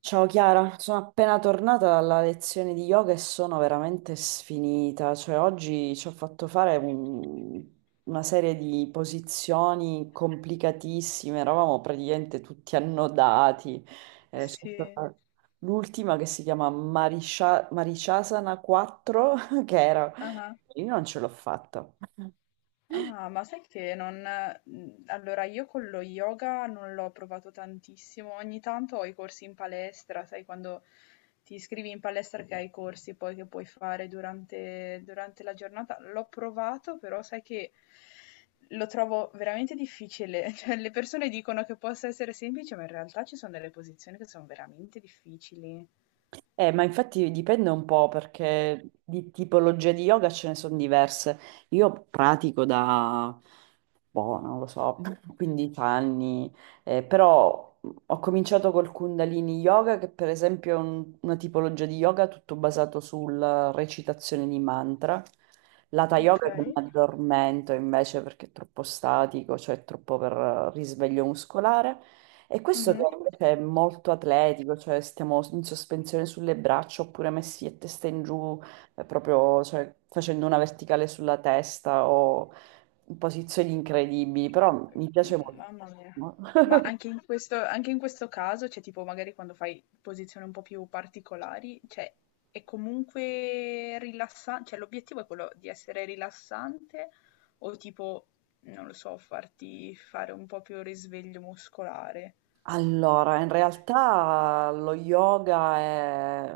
Ciao Chiara, sono appena tornata dalla lezione di yoga e sono veramente sfinita, cioè oggi ci ho fatto fare una serie di posizioni complicatissime, eravamo praticamente tutti annodati. Ci ho fatto Sì, fare l'ultima che si chiama Marishasana 4, che era. ah-ah. Io non ce l'ho fatta. Ah, ma sai che non allora io con lo yoga non l'ho provato tantissimo, ogni tanto ho i corsi in palestra, sai quando ti iscrivi in palestra che hai i corsi poi che puoi fare durante la giornata, l'ho provato però sai che lo trovo veramente difficile, cioè le persone dicono che possa essere semplice, ma in realtà ci sono delle posizioni che sono veramente difficili. Ma infatti dipende un po' perché di tipologie di yoga ce ne sono diverse. Io pratico da, boh, non lo so, 15 anni, però ho cominciato col Kundalini Yoga, che per esempio è una tipologia di yoga tutto basato sulla recitazione di mantra. L'Hatha Yoga che mi Okay. addormento invece perché è troppo statico, cioè troppo per risveglio muscolare. E questo che Mh-mh. invece è molto atletico, cioè stiamo in sospensione sulle braccia oppure messi a testa in giù, proprio cioè, facendo una verticale sulla testa o in posizioni incredibili, però mi piace molto. Mamma mia. Ma anche in questo caso, cioè tipo magari quando fai posizioni un po' più particolari, cioè è comunque rilassa, cioè l'obiettivo è quello di essere rilassante o tipo, non lo so, farti fare un po' più risveglio muscolare? Allora, in realtà lo yoga è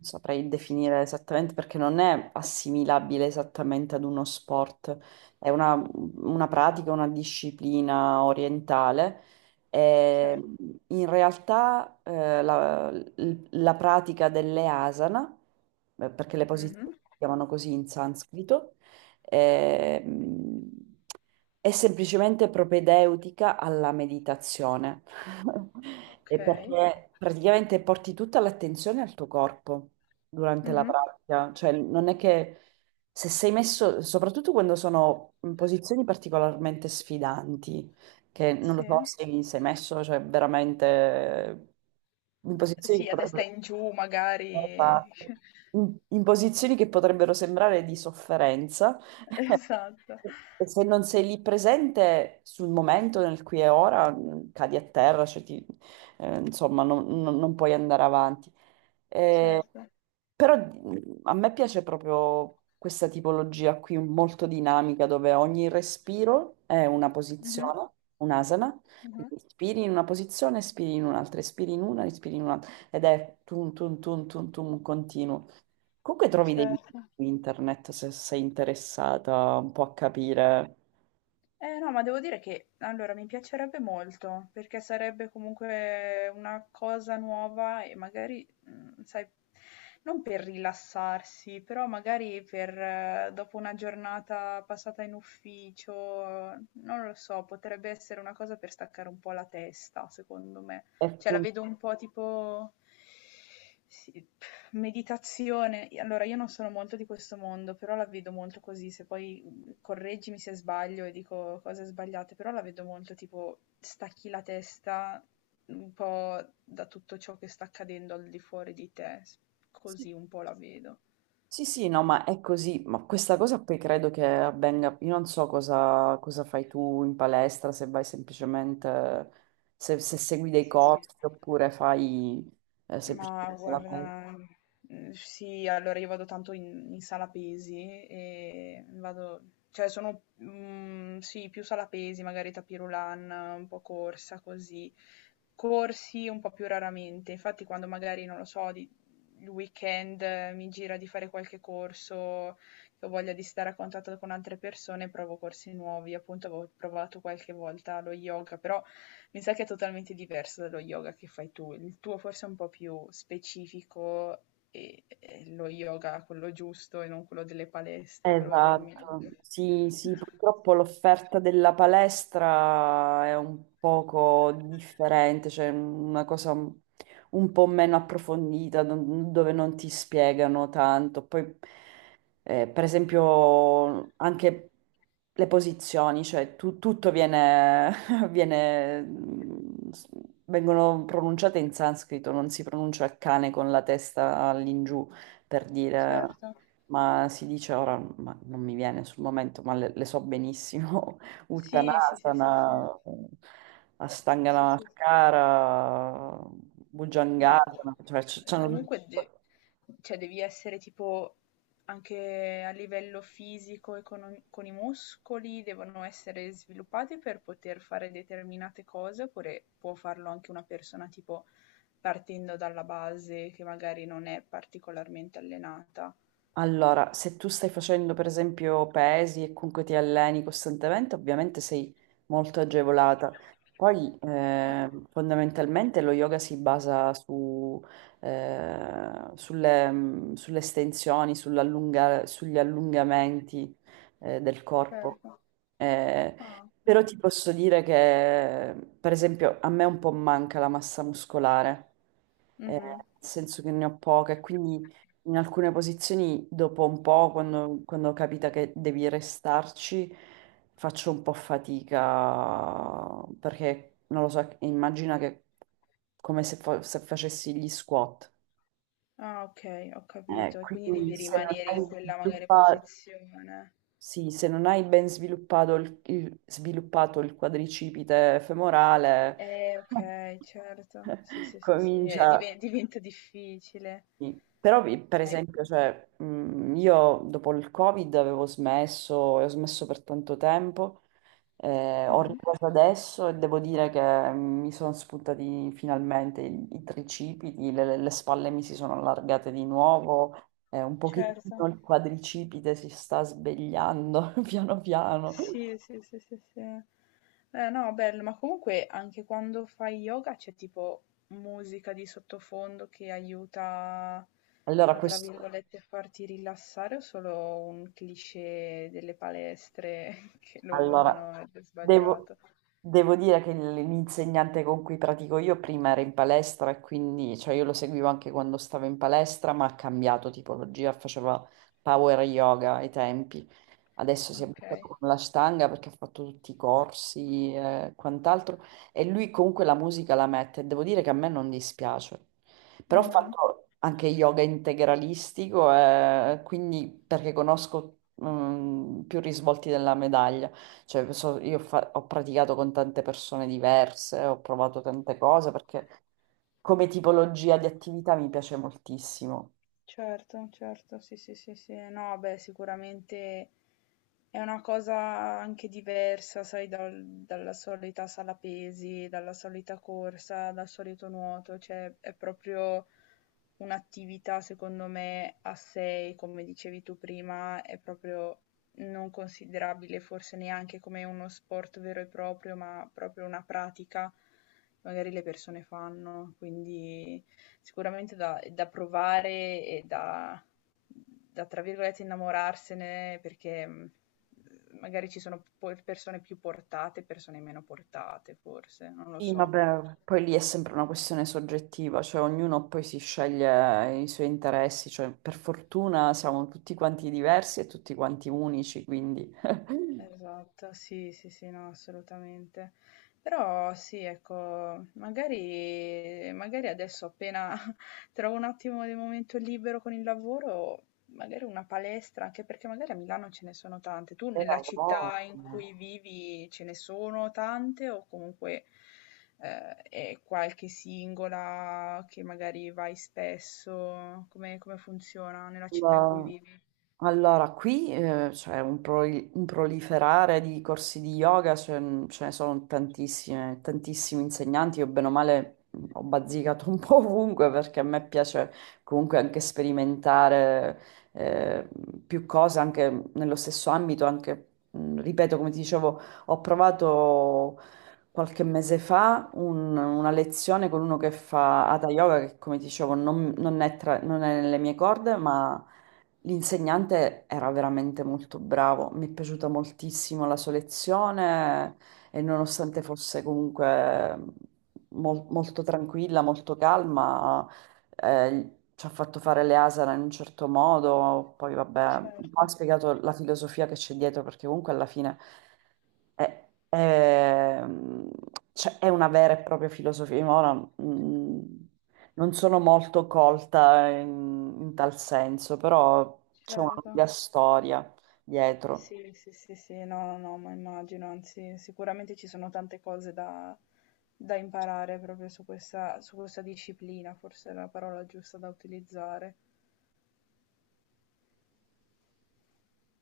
saprei definire esattamente perché non è assimilabile esattamente ad uno sport, è una pratica, una disciplina orientale. Cioè E in realtà la pratica delle asana, perché le posizioni mh-mh, si chiamano così in sanscrito, ehm, è semplicemente propedeutica alla meditazione. E okay, perché praticamente porti tutta l'attenzione al tuo corpo durante la mh-mh, pratica, cioè non è che se sei messo, soprattutto quando sono in posizioni particolarmente sfidanti, che non lo sì. so se sei messo, cioè veramente in posizioni che Sì, a testa potrebbero. in giù magari. Esatto. In posizioni che potrebbero sembrare di sofferenza, Esatto, e se non sei lì presente sul momento, nel qui e ora, cadi a terra, cioè insomma, non puoi andare avanti. Eh, certo. però a me piace proprio questa tipologia qui, molto dinamica, dove ogni respiro è una Mh-mh, posizione, un'asana. mh-mh, Quindi inspiri in una posizione, espiri in un'altra, espiri in una, inspiri in un'altra ed è tum tum tum tum tum continuo. Comunque trovi dei video certo. su internet se sei interessata un po' a capire. Eh no, ma devo dire che allora mi piacerebbe molto, perché sarebbe comunque una cosa nuova e magari, sai, non per rilassarsi, però magari per dopo una giornata passata in ufficio, non lo so, potrebbe essere una cosa per staccare un po' la testa, secondo me. E Cioè la fun- vedo un po' tipo sì, meditazione. Allora, io non sono molto di questo mondo, però la vedo molto così, se poi correggimi se sbaglio e dico cose sbagliate, però la vedo molto tipo stacchi la testa un po' da tutto ciò che sta accadendo al di fuori di te, s- Sì, così un po' la vedo. sì, sì, no, ma è così. Ma questa cosa poi credo che avvenga. Io non so cosa fai tu in palestra, se vai semplicemente, se segui dei corsi oppure fai Ma semplicemente la palestra. guarda, mhmm, sì, allora io vado tanto in sala pesi e vado, cioè sono, mhmm, sì, più sala pesi, magari tapis roulant, un po' corsa così. Corsi un po' più raramente, infatti quando magari, non lo so, di il weekend mi gira di fare qualche corso, che ho voglia di stare a contatto con altre persone, provo corsi nuovi. Appunto avevo provato qualche volta lo yoga, però mi sa che è totalmente diverso dallo yoga che fai tu. Il tuo forse è un po' più specifico e, lo yoga quello giusto e non quello delle palestre, Esatto, probabilmente. sì, sì, purtroppo l'offerta della palestra è un poco differente, cioè una cosa un po' meno approfondita, dove non ti spiegano tanto. Poi, per esempio, anche le posizioni, cioè tutto viene, viene- mm, s- vengono pronunciate in sanscrito, non si pronuncia il cane con la testa all'ingiù per dire, Certo. ma si dice ora, ma non mi viene sul momento, ma le so benissimo, Sì, sì, sì, sì, sì. Uttanasana, Astangana Sì, sì, Mascara, ma co Bhujangasana, cioè c'hanno tutti. comunque de, cioè devi essere tipo anche a livello fisico e con i muscoli devono essere sviluppati per poter fare determinate cose, oppure può farlo anche una persona tipo partendo dalla base che magari non è particolarmente allenata? Allora, se tu stai facendo per esempio pesi e comunque ti alleni costantemente, ovviamente sei molto agevolata. Poi fondamentalmente lo yoga si basa sulle estensioni, sugli allungamenti del corpo. Certo. Eh, Ah, però okay. ti posso dire che, per esempio, a me un po' manca la massa muscolare nel Mh-mh. senso che ne ho poche, quindi in alcune posizioni dopo un po', quando capita che devi restarci, faccio un po' fatica, perché non lo so, immagina che come se, se facessi gli squat. Ah, okay, ho capito. E quindi Quindi devi se non rimanere in hai quella magari posizione. sì, se non hai ben sviluppato il quadricipite femorale, Ok, certo. Sì, sì, sì, sì. Comincia. Diventa difficile. Sì. Però, per Ma è- esempio, cioè, io dopo il Covid avevo smesso e ho smesso per tanto tempo, ho mhm, ripreso adesso e devo dire che mi sono spuntati finalmente i tricipiti, le spalle mi si sono allargate di nuovo, un certo. pochettino il quadricipite si sta svegliando piano piano. Sì, sì, sì, sì, sì. No, bello, ma comunque anche quando fai yoga c'è tipo musica di sottofondo che aiuta Allora, a, tra questo. virgolette, farti rilassare o solo un cliché delle palestre che lo Allora, usano ed è devo, sbagliato? devo dire che l'insegnante con cui pratico io prima era in palestra e quindi, cioè io lo seguivo anche quando stavo in palestra, ma ha cambiato tipologia, faceva power yoga ai tempi. Adesso si è Ok. buttato con la stanga perché ha fatto tutti i corsi e quant'altro. E lui comunque la musica la mette. Devo dire che a me non dispiace. Però ho Mhm. fatto anche yoga integralistico, quindi perché conosco più risvolti della medaglia. Cioè, ho praticato con tante persone diverse, ho provato tante cose perché come tipologia di attività mi piace moltissimo. Certo, certo, sì, sì, sì, sì. No, beh, sicuramente è una cosa anche diversa, sai, dal- dalla solita sala pesi, dalla solita corsa, dal solito nuoto, cioè è proprio un'attività, secondo me, a sé, come dicevi tu prima, è proprio non considerabile forse neanche come uno sport vero e proprio, ma proprio una pratica che magari le persone fanno, quindi... Sicuramente da provare e da tra virgolette "innamorarsene" perché, mhmm, magari ci sono po persone più portate e persone meno portate forse, non lo Sì, so. vabbè, poi lì è sempre una questione soggettiva, cioè ognuno poi si sceglie i suoi interessi, cioè per fortuna siamo tutti quanti diversi e tutti quanti unici, quindi. Esatto, sì, sì, sì, no, assolutamente. Però sì, ecco, magari, magari adesso appena trovo un attimo di momento libero con il lavoro, magari una palestra, anche perché magari a Milano ce ne sono tante. Tu A nella città in voglia. cui vivi ce ne sono tante o comunque è qualche singola che magari vai spesso? Come, come funziona nella città in cui vivi? Allora, qui c'è un proliferare di corsi di yoga, ce ne sono tantissime, tantissimi insegnanti, io bene o male ho bazzicato un po' ovunque perché a me piace comunque anche sperimentare eh, più cose anche nello stesso ambito, anche, ripeto, come ti dicevo, ho provato qualche mese fa una lezione con uno che fa Hatha Yoga, che come ti dicevo non è nelle mie corde, ma. L'insegnante era veramente molto bravo, mi è piaciuta moltissimo la sua lezione e nonostante fosse comunque molto tranquilla, molto calma, ci ha fatto fare le asana in un certo modo, poi vabbè, un po' Certo, ha spiegato la filosofia che c'è dietro perché comunque alla fine è, è- cioè, è una vera e propria filosofia. Io ora, mm, non sono molto colta in tal senso, però c'è una certo. lunga storia dietro. Sì, sì, sì, sì, no, no, no, ma immagino, anzi, sicuramente ci sono tante cose da, da imparare proprio su questa disciplina, forse è la parola giusta da utilizzare.